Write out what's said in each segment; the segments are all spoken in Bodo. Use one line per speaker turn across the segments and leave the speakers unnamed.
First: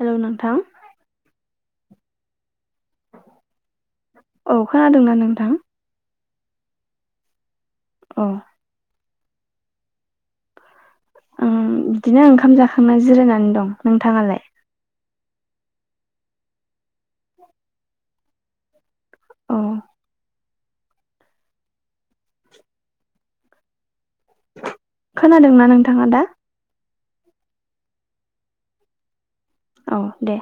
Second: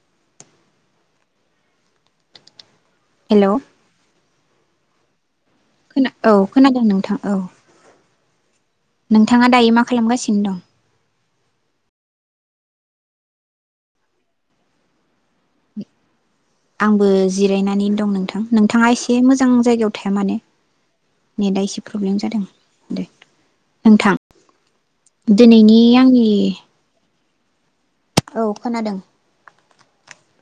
हेलौ नोंथां ।
हेलौ ।
औ खोनादोंना नोंथां?
औ खोनादों नोंथां औ ।
अ
नोंथाङा दायो मा खालामगासिनो दं?
आं बिदिनो ओंखाम जाखांना जिरायनानै दं नोंथाङालाय?
आंबो जिरायनानै दं नोंथां नोंथाङा एसे मोजां
औ
जायगायाव थाया मानो। नेटआ एसे प्रब्लेम जादों दे नोंथां।
खोनादोंना
दिनैनि
नोंथाङा दा
आंनि औ खोनादों।
औ दे।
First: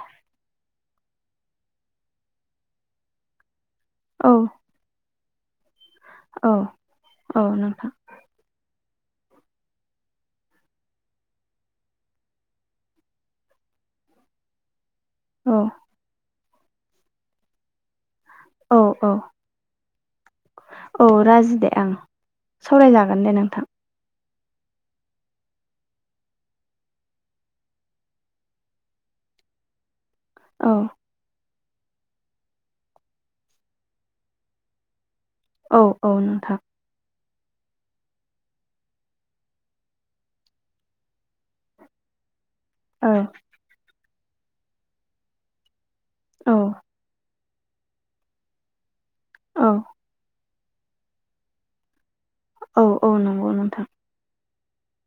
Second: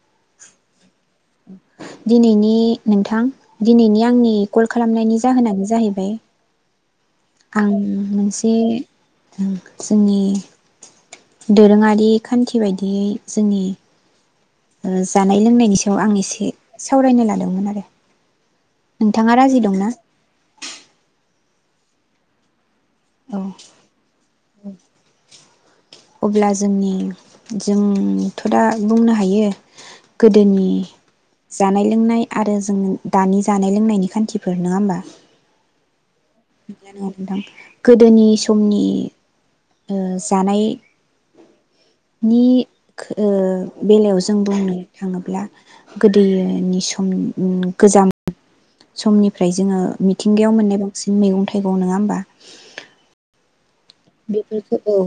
दिनैनि नोंथां दिनैनि
औ
आंनि कल खालामनायनि जाहोनानो जाहै
औ। औ
आं
नोंथां
मोनसे जोंनि दोरोङारि खान्थि बायदियै जोंनि ओ जानाय
औ
लोंनायनि सायाव आं एसे सावरायनो लादोंमोन आरो।
औ औ
नोंथाङा राजि दंना?
औ राजि दे आं। सावरायजागोन दे
औ
नोंथां।
अब्ला जोंनि जोंथ' दा बुंनो हायो गोदोनि
औ
जानाय लोंनाय आरो जों दानि जानाय लोंनायनि खान्थिफोर नङा होमबा।
औ। औ नोंथां।
नोंथां गोदोनि समनि ओ जानायनि
औ
ओ बेलायाव जों बुंनो थाङोब्ला
औ
गोदोयोनि सम उम गोजाम समनिफ्राय
औ
जोङो मिथिंगायाव मोन बांसिन मैगं थाइगं नोङा होमबा।
औ औ नोंगौ नोंथां।
बेफोरखौ औ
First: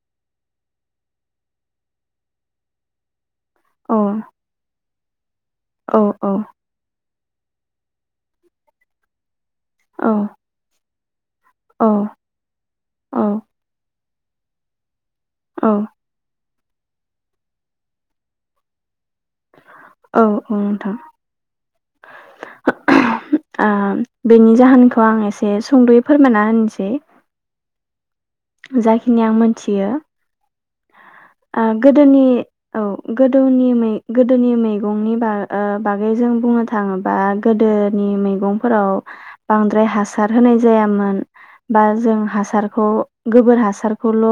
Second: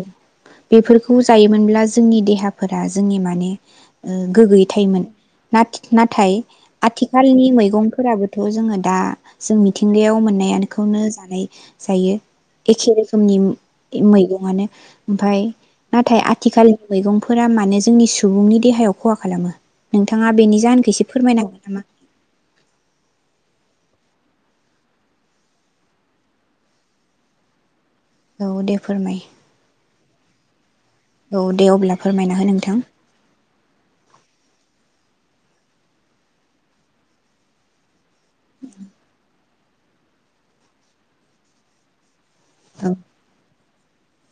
बेफोरखौ जायोमोनब्ला जोंनि देहाफोरा जोंनि माने
औ
ओ गोग्गोयै थायोमोन।
औ औ
नाथाय आथि खालनि मैगंफोराबोथ जोङो दा जों
औ
मिथिंगायाव मोननायानोखौनो जानाय
औ
जायो एखे रोखोमनि
औ
मैगं आनो ओमफ्राय नाथाय आथिखाल मैगंफोरा मानो जोंनि सुबुंनि देहायाव खहा खालामो
औ
नोंथाङा बेनि जाहोनखौ
नोंथां
एसे फोरमाय नांगोन नामा
बेनि जाहोनखौ आं एसे सुंदयै फोरमायना होनसै
औ दे
जा
फोरमाय
खिनि आं मोनथियो
औ
आ
दे अब्ला
गोदोनि
फोरमायना हो नोंथां
औ गोदो गोदोनि मैगंनि बा बागै जों बुंनो थाङोबा गोदो नि मैगंफोराव बांद्राय हासार होनाय जायामोन बा जों
औ
सारखौ गोबोर हा हासारखौल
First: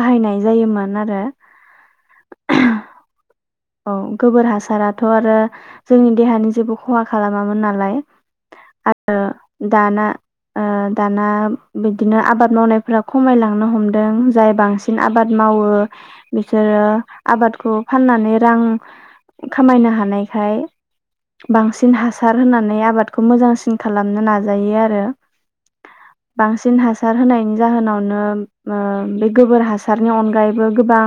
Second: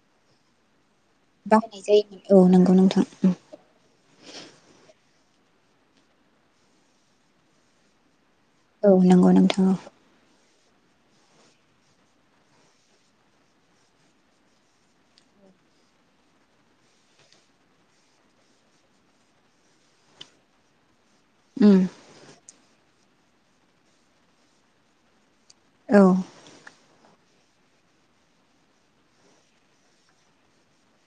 बाहायनाय जायोमोन आरो
बाहायनाय औ नंगौ नोंथां
औ गोबोर हासाराथ आरो जोंनि देहानि जेबो खहा खालामाबो नालाय
औ नंगौ नोंथां औ
दाना ओ दाना बिदिनो आबाद मावनायफ्रा खमायलांनो हमदों जाय बांसिन आबाद मावो बिसोरो आबादखौ फाननानै रां खामायनो हानायखाय बांसिन
औ
हासार होनानै आबाद बे खौ मोजांसिन खालामनो नाजायो आरो
औ
बांसिन हास हासार होनायनि जाहोनाव नो ओ बे गोबोर हासार नि अनगायैबो गोबां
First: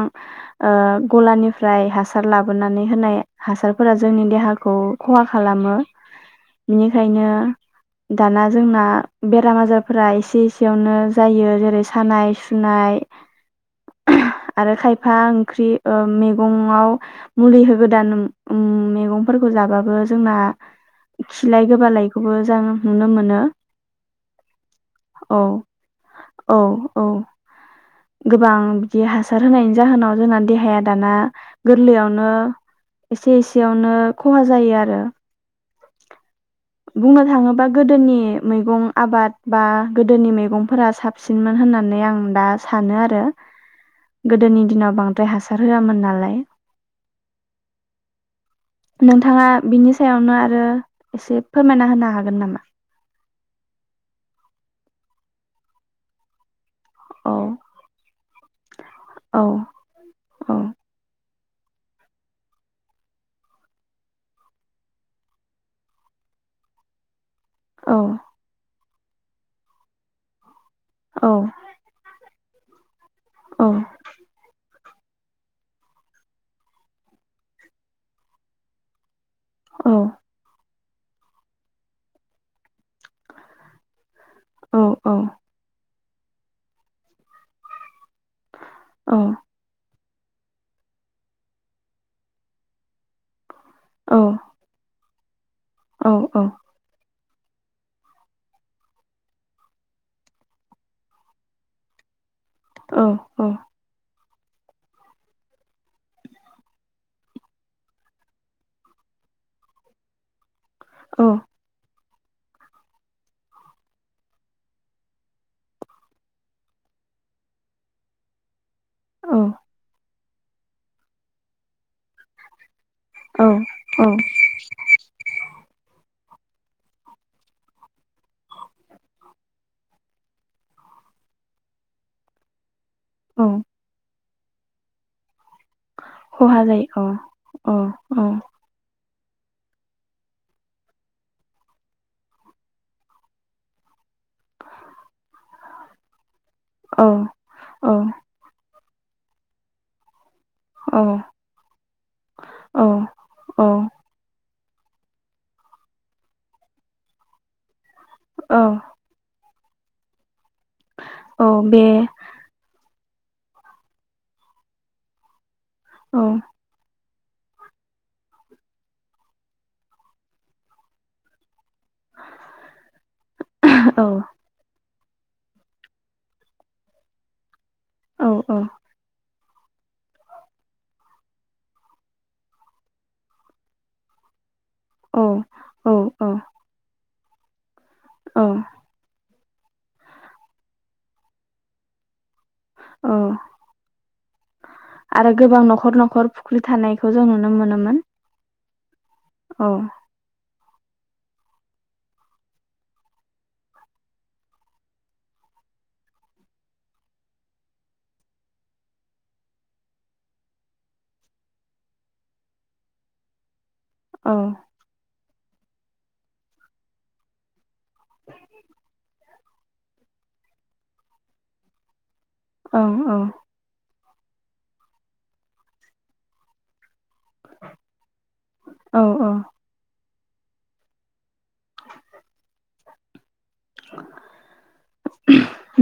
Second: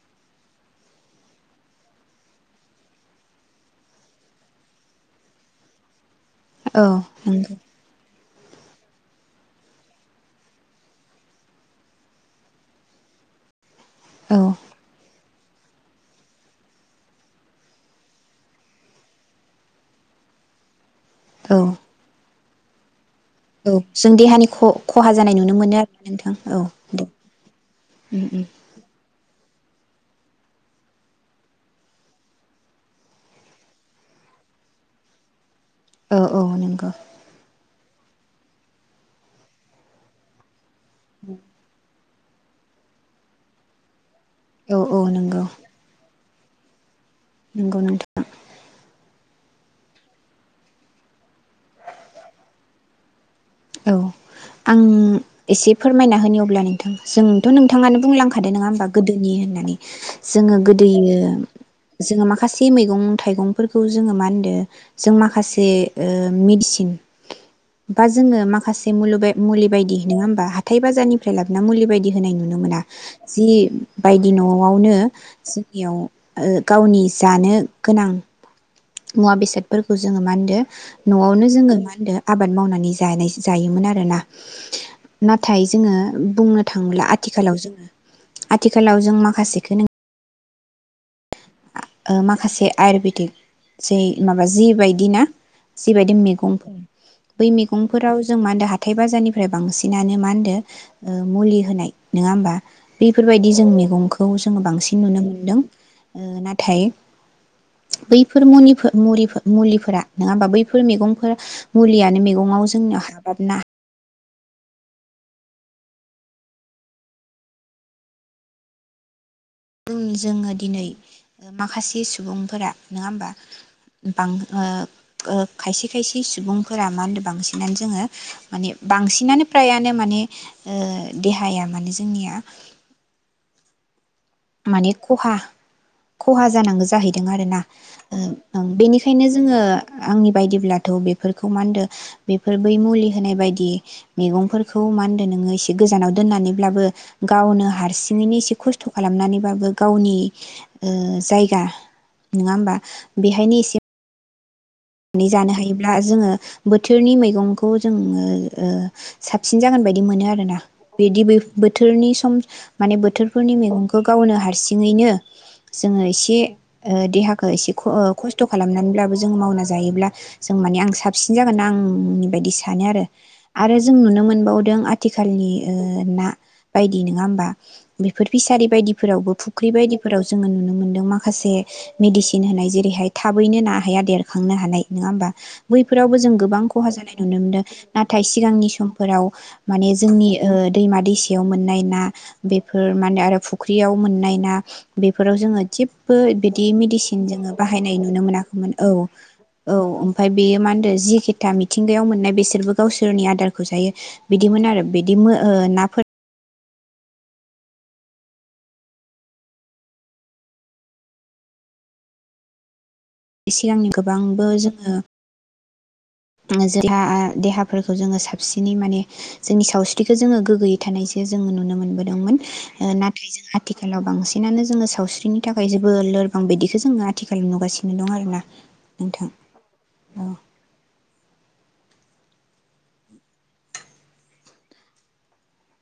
ओ गलानिफ्राय हासार लाबोनानै होनाय हासारफोरा जोंनि देहाखौ खहा खालामो
औ
बेनिखायनो
नंगौ
दाना जोंना बेराम आजारफोरा एसे एसेयावनो जायो जेरै सानाय सुनाय
औ
आरो खायफा ओंख्रि ओ मैगंआव मुलि होगोदान उम मैगंफोरखौ जाबाबो जोंना खिलाय
औ
गोबालायखौबो मोजां नुनो मोनो
औ जों देहानि खहा जानाय
औ
नुनो मोनो आरोना नोंथां औ दे उम उम
गोबां बिदि हासार होनायनि जाहोनाव जोंना देहाया दाना गोरलैयावनो एसे एसेयावनो खहा जायो आरो
औ औ नोंगौ।
बुंनो थाङोबा गोदोनि मैगं आबाद बा गोदोनि मैगं फोरा साबसिनमोन होननानै आं दा सानो आरो। गोदोनि
औ औ
दिनाव बांद्राय हासार होआमोन नालाय
नोंगौ नोंथां।
नोंथाङा बिनि सायावनो आरो आरो एसे फोरमायना होनो हागोन नामा?
औ आं एसे फोरमायना होनि अब्ला नों
औ
जोंथ' नोंथाङानो बुंलांखा थादों नङा होनबा? गोदोनि
औ
होननानै
औ
जोङो गोदोयो जोङो माखासे मैगं थाइगंफोरखौ जोङो मा होनदो जों माखासे ओ मेडिसिन
औ।
बा जोङो माखासे मुलि बायदि नङा होमबा हा हाथाइ
औ
बाजारनिफ्राय लाबोना मुलि बायदि होनाय नु नुनो मोना। जि
औ
बायदि न'आव न'आवनो जोंनियाव गावनि जानो गोनां मुवा बेसादफोरखौ
औ
जोङो मा होनदो न'आवनो जोङो मा होनदो आबाद मावनानै जानाय जायोमोन आरोना।
औ औ
नाथाय जोङो बुंनो थाङोब्ला आथिखालाव जोङो आथिखालाव जों माखासेखौ नों माखासे आयुरवेदिक जै
औ
माबा जि बायदि ना
औ
जिबायदि मैगं बै मैगंफोराव जों मा होनदों हाथाइ बाजारनिफ्राय बांसिनानो मा होनो मुलि होनाय नङा होमबा? बेफोरबायदि जों मैगंखौ खौ जोङो बांसिन नुनो मोनदों ओ नाथ थाय बैफोर मुनिफो-मुलिफो-मुलिफोरा नङा होमबा बै फोर
औ
मैगंफोर मुलियानो मे न'आव जोंनियाव हाबाबना
औ।
जोंङो दिनै माखासे सुबुंफोरा नङा होमबा
औ
बां ओ ओ खायसे खायसे इ सुबुंफोरा मा होनदों बांसिनानो जोङो माने बांसिनानो फ्रायानो माने ओ देहाया माने जोंनिया
औ
माने खहा खहा जानांगौ जाहैदों आरो ना
औ
ओ
औ
ओं बेनिख बेखायनो जोङो आंनि बायदिब्लाथ बेफोरखौ मा होनदों बेफोर बै मुलि होनाय बायदि मैगंफोरखौ मा होनदो नोङो एसे गोजानाव दोननानै ब्लाबो
औ
गावनो
औ
हारसिंयैनि एसे खस्थ खालामनानैबाबो गावनि ओ
औ
जायगा नङा होमबा बेहायनो
औ
एसे नि जानो हायोब्ला जोंङो बोथोरनि मैगंखौ जोङो
औ
ओ सा बसिन जागोन बायदि मोनो आरो ना बिदि
औ बे
बो-बोथोरनि सम माने बोथ थोरफोरनि मैगंखौ गावनो हारसिङैनो जोङो
औ
एसे ओ देहाखौ एसे ख ओ खस्थ खालामनानैब्लाबो जोङो मावना जायोब्ला जों माने आं साबसिन जागोन ना आं उम बायदि सानो आरो आरो जों
औ
नुनो मोनबावदों थिखालनि ओ ना बायदि नङा होमबा
औ
बेफोर
औ
फिसारि बायदिफोरावबो फु ख्रि बायदिफोराव जोङो नुनो मोन्दों माखासे मेडिसिन होनाय जेरैहाय थाबैनो ना हाया देर खांनो हानाय नङा होमबा बैफोरावबो जों
औ
गोबां खहा जानाय नुनोमोनदों नाथाय
औ
सिगांनि समफोराव माने जोंनि ओ दैमा दैसायाव मोननाय ना बेफोर माने
औ
आरो फुख्रियाव मोननाय ना
आरो
बेफोराव
गोबां
जोङो
न'खर
जेबो
न'खर फुख्रि
बिदि
थानायखौ
मेडिसिन
जों नुनो
जोंङो
मोनोमोन
बाहायनाय नुनो मोनाखैमोन औ औ ओमफाय बे बियो मा होनदो जिखिथा मिथिंगायाव मोननाय बिसोरबो गावसोरनि आदारखौ जायो बिदिमोन आरो बिदि मो ओ नाफोर इसे सिगांनि
औ
गोबांबो जोङो उम जेला ओ देहा फोरखौ जोङो साबसिनै माने जोंनि सावस्रिखो जोङो गोगोयै थानायसो जोङो नुनो मोनबोदोंमोन
औ
ओ नाथाय जों आथिखालाव बांसिनानो जोङो सावस्रिनि थाखाय जोबोद लोरबां बायदिखो जोङो आथिखाल नुगासिनो दं आरो ना
औ औ
नोंथां। औ
[inaudible]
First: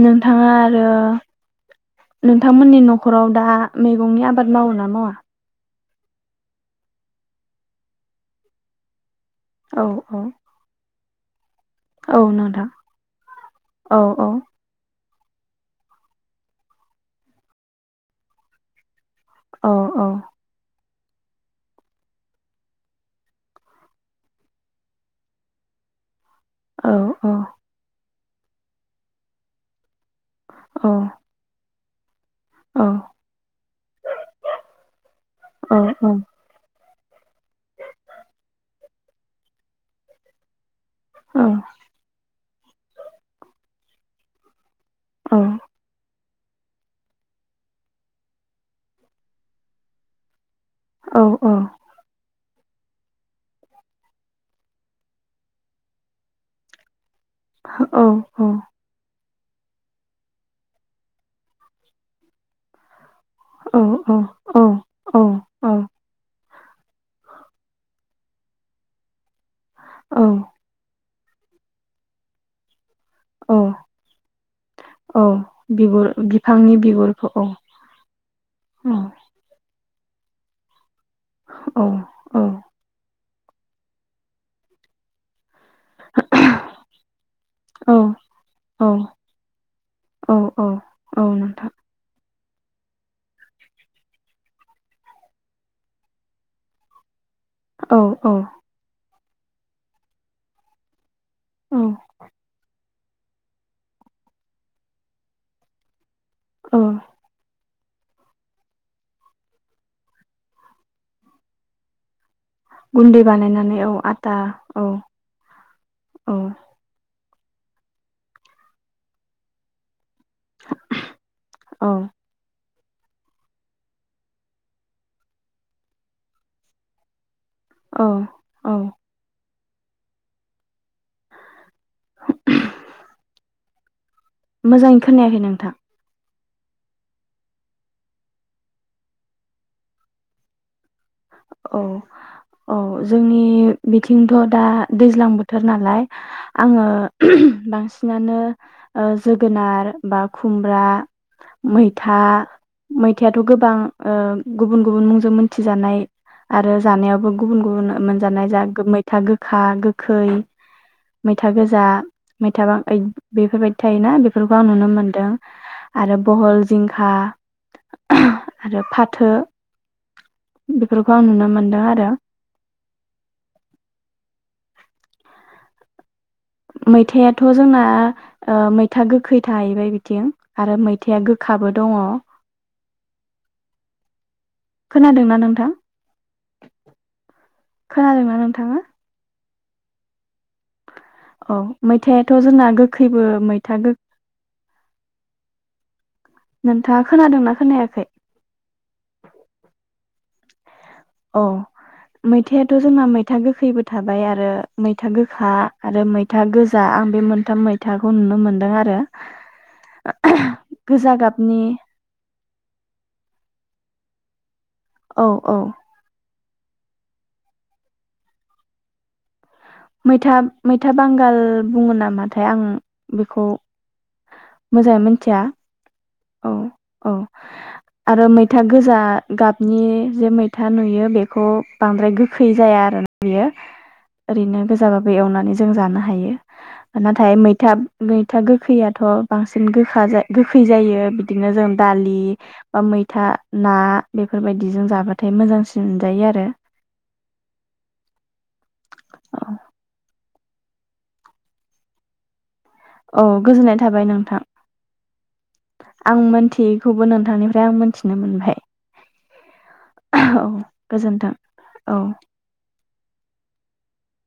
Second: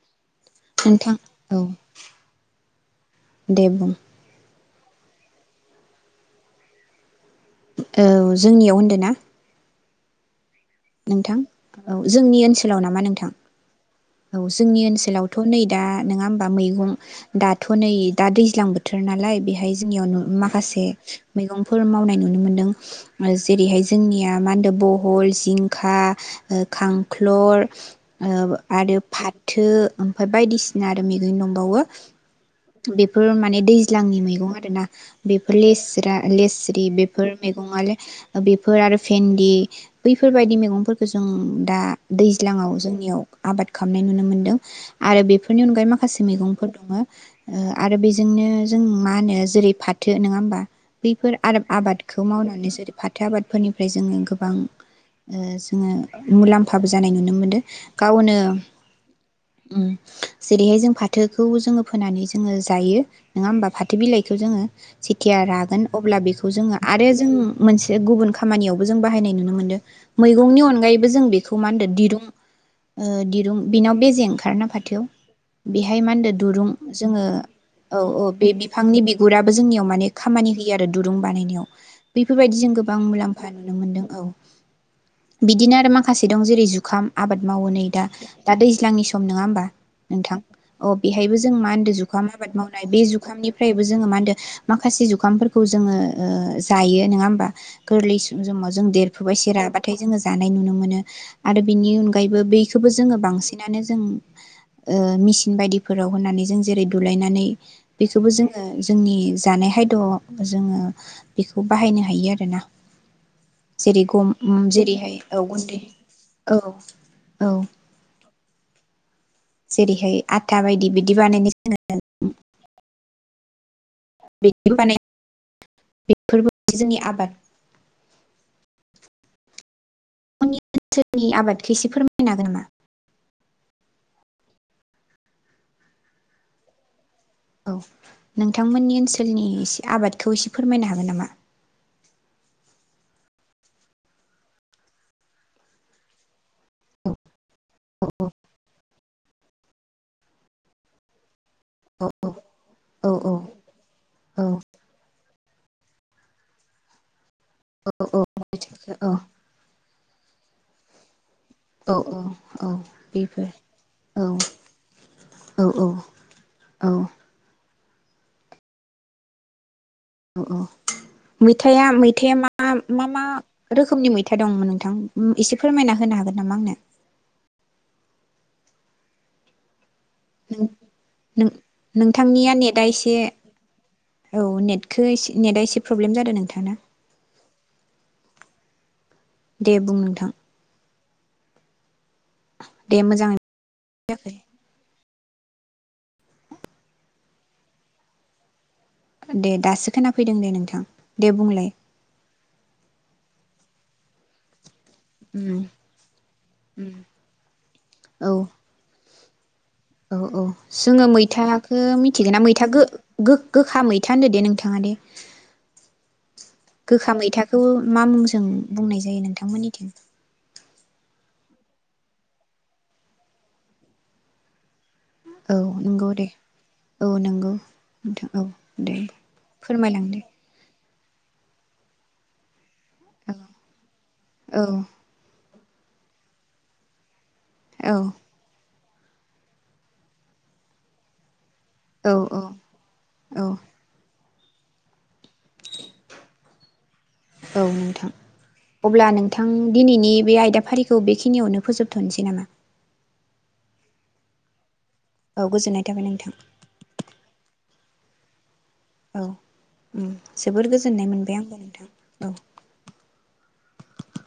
नों थाङा आरो
नोंथां औ
नोंथमोननि न'खराव दा
दे बुं
मैगंनि आबाद मावो ना मावा
औ जोंनियाव होनदो ना
औ औ
नोंथां औ जोंनि ओनसोलाव नामा नोंथां औ जोंनि ओनसोलाव थ नै दा नोङा ओमबा मैगं दाथ नै दा दैज्लां बोथो र नालाय
औ
बेहाय जोंनियाव
औ
नु माखासे मैगंफोर मावनाय नुनो मोनदों। जेरैहाय जोंनिया मा होनदो बहल, जिं खा ओ
औ औ
खांख्लर ओ आरो फाथो ओमफाय बायदिसिना
औ
आरो मैगं दंबावो।
औ
[unintelligible] बिफोर माने दैज्लांनि मैगं आरोना बेफोर
औ औ
लेस्रा लेस्रि बे फोर मेगङा बेफोर आरो भेनदि बैफोरबायदि मैगंफो जों दा दैज्लाङाव जोंनियाव आबाद खामनाय नुनो मोन्दों आरो बिफोरनि अनगायै माखासे मेगंफोर दङो ओ आरो बेजोंनो जों मा होनो जेरै फाथो नङा ओमबा बिफोर आरोब आबादखौ मावना [unintelligible] फाथो आबादफोरनिफ्राय जोङो गोबां ओ जोङो मुलाम्फाबो जानाय नुनो मोनदो गावनो उम जेरैहाय जों फाथोखौ जोङो फोनानै जोङो जायो। नोङा ओमबा फाथो बिलाइखौ जोङो जिथिया रागोन अब्ला बिखौ खौ जोङो आरो जों मोनसे गुबुन खामानियावबो जों बाहायनाय नु नुनो मोनो
औ
मैगं अनगायै जों बेखौ मा होनदों दिरुं ओ दिरुं
औ औ
बिनाव बेजे ओंखारना फाथोआव
औ
बेहाय मा
बिगुर
होनदों दुरुं
बिफांनि
ओ
बिगुरखौ औ
औ औ बे
औ
बिफांनि बिगुराबो जों नेव माने खामानि होयो आरो दो दुरुं बानायनायाव
औ
बेफोरबायदि जों गोबां मुलाम्फा खुफा नुनो मोनदों औ बिदिनो आरो माखासे दं जेरै जुखाम आबाद मावो नै
औ
दा दा
औ
दैज्लांनि सम नङा होमबा
औ
नोंथां
औ
अ
औ
बेहायबो जों
नोंथां
मा हो जुखाम आबाद मावनाय बे जुखामनिफ्रायबो जोङो मा होनो माखासे जुखामफोरखौ जोङो ओ जायो नङा होमबा
औ
गोरलै
औ
जोमाव जों देर बैसो राबाथाय जोङो जानाय नुनो मोनो। आरो
औ
बेनि अनगायैबो बैखौबो जों बांसि ना नो जों ओ मिसिं बायदि फोराव होनानै
औ
जेरै दुलायनानै बेखौबो जोङो जोंनि जानाय हायद' जोङो बेखौ बाहायनो हायो आरो ना
गुन्दै बानायनानै औ
जेरै
आटा औ
जेरैहाय औ गुन्दै औ औ जेरैहाय आथा बायदि बायदि बानायनो सो
औ
जों बेदि बानाय बेफोरबो जोंनि आबाद
औ औ
गंनि ओनसोलनि आबाद खायसे फोरमायनो हागोन नामा
मोजाङै खोनायाखै नोंथां
औ नोंथांमोननि ओनसोलनि एसे आबादखौ एसे फोरमायनो हागोन नामा
औ औ जोंनि बिथिंथ दा दैज्लां बोथोर नालाय आङो।
औ
बांसिनानो ओ ज गोनार बा खुमब्रा
औ
मैथा
औ
मैथायाथ' गोबां गुबुन गुबुन मुंजों थुजानाय आरो जानायावबो गुबुन गुबुन
औ औ
मोनजानाय जा मैथा गोखा गोखै मैथा गोजा
औ औ
मैथा
औ
बां
बेफोर
बेफोरबायदि थायोना
औ
बेफोरखौ आं नुनो मोनदों
औ
आरो बहल
औ
जिंखा आरो फाथो
औ‌ औ।
बेफोरखौ आं नुनो मोनदों
मैथाया
आरो
मैथाया मा मा मा रोखोमनि मैथा दंमोन नोंथां एसे फोरमायना होनो हागोन नामा आंनो
मैथायाथ' जोंना ओ मैथा गोखै थाहैबाय बि
नों नों नोंथांनिया नेट आ एसे औ। नेटखो इसे
खोनादोंना
नेट आ
नोंथां
एसे प्रब्लेम जादों नों थाना।
खोनादोंना नोंथाङा?
दे बुं नोंथां।
औ मै मैथायाथ' जोंना
दे
गोखैबो
मोजाङै
मैथा गो
जायाखै
नोंथाङा खोनादोंना खोनायाखै?
दे दासो खोनाफैदों दे नोंथां। दे
औ
बुंलाय
मैथायाथ' जोंना मै था गोखैबो थाबाय आरो। मैथा गोखा
उम
आरो मैथा गोजा आं बे मोनथाम मैथाखौ
औ
नुनो मोनदों आरो।
औ औ जोङो
गोजा गाबनि
मैथाखो मिथिगोन ना मैथा गो गो गोखा मैथा होनो दे नों थाङा दे।
औ औ
गोखा मैथाखौ मा मुंजों बुंनाय जायो नोंथांमोननि
मैथा मैथा बांगाल बुङो नामाथाय आं बेखौ मोजाङै मोन
औ नोंगौ दे।
औ औ आरो
नोंथां औ
मैथा
दे
गोजा गाबनि
फोरमायलांदो
जे मैथा। नुयो बेखौ बांद्राय गोखै जाया [inaudible]
औ
बियो ओरैनो
औ
गोजाबाबो एवनानै जों जानो हायो नाथाय थाय मैथा
औ
मैथा गोखैया थ' बांसिन गोखा जायो गोखै जायो। बिदिनो जों
औ
दालि बा मैथा
औ
ना। बेफोरबायदिजों जागोन
औ नोंथां अब्ला नोंथां दिनैनि बे आय दाफारिखौ बेखिनियावनो फोजोबथ'नोसै नामा?
औ गोजोननाय थाबाय नोंथां।
औ गोजोननाय थाबाय
आं
नोंथां
मोनथियैखौबो नोंथांनिफ्राय आं मोनथि नो मोनबाय।
औ
औ
जोबोर गोजोननाय
गोजोन्थों
मोनबाय आंबो
औ।
नोंथां औ।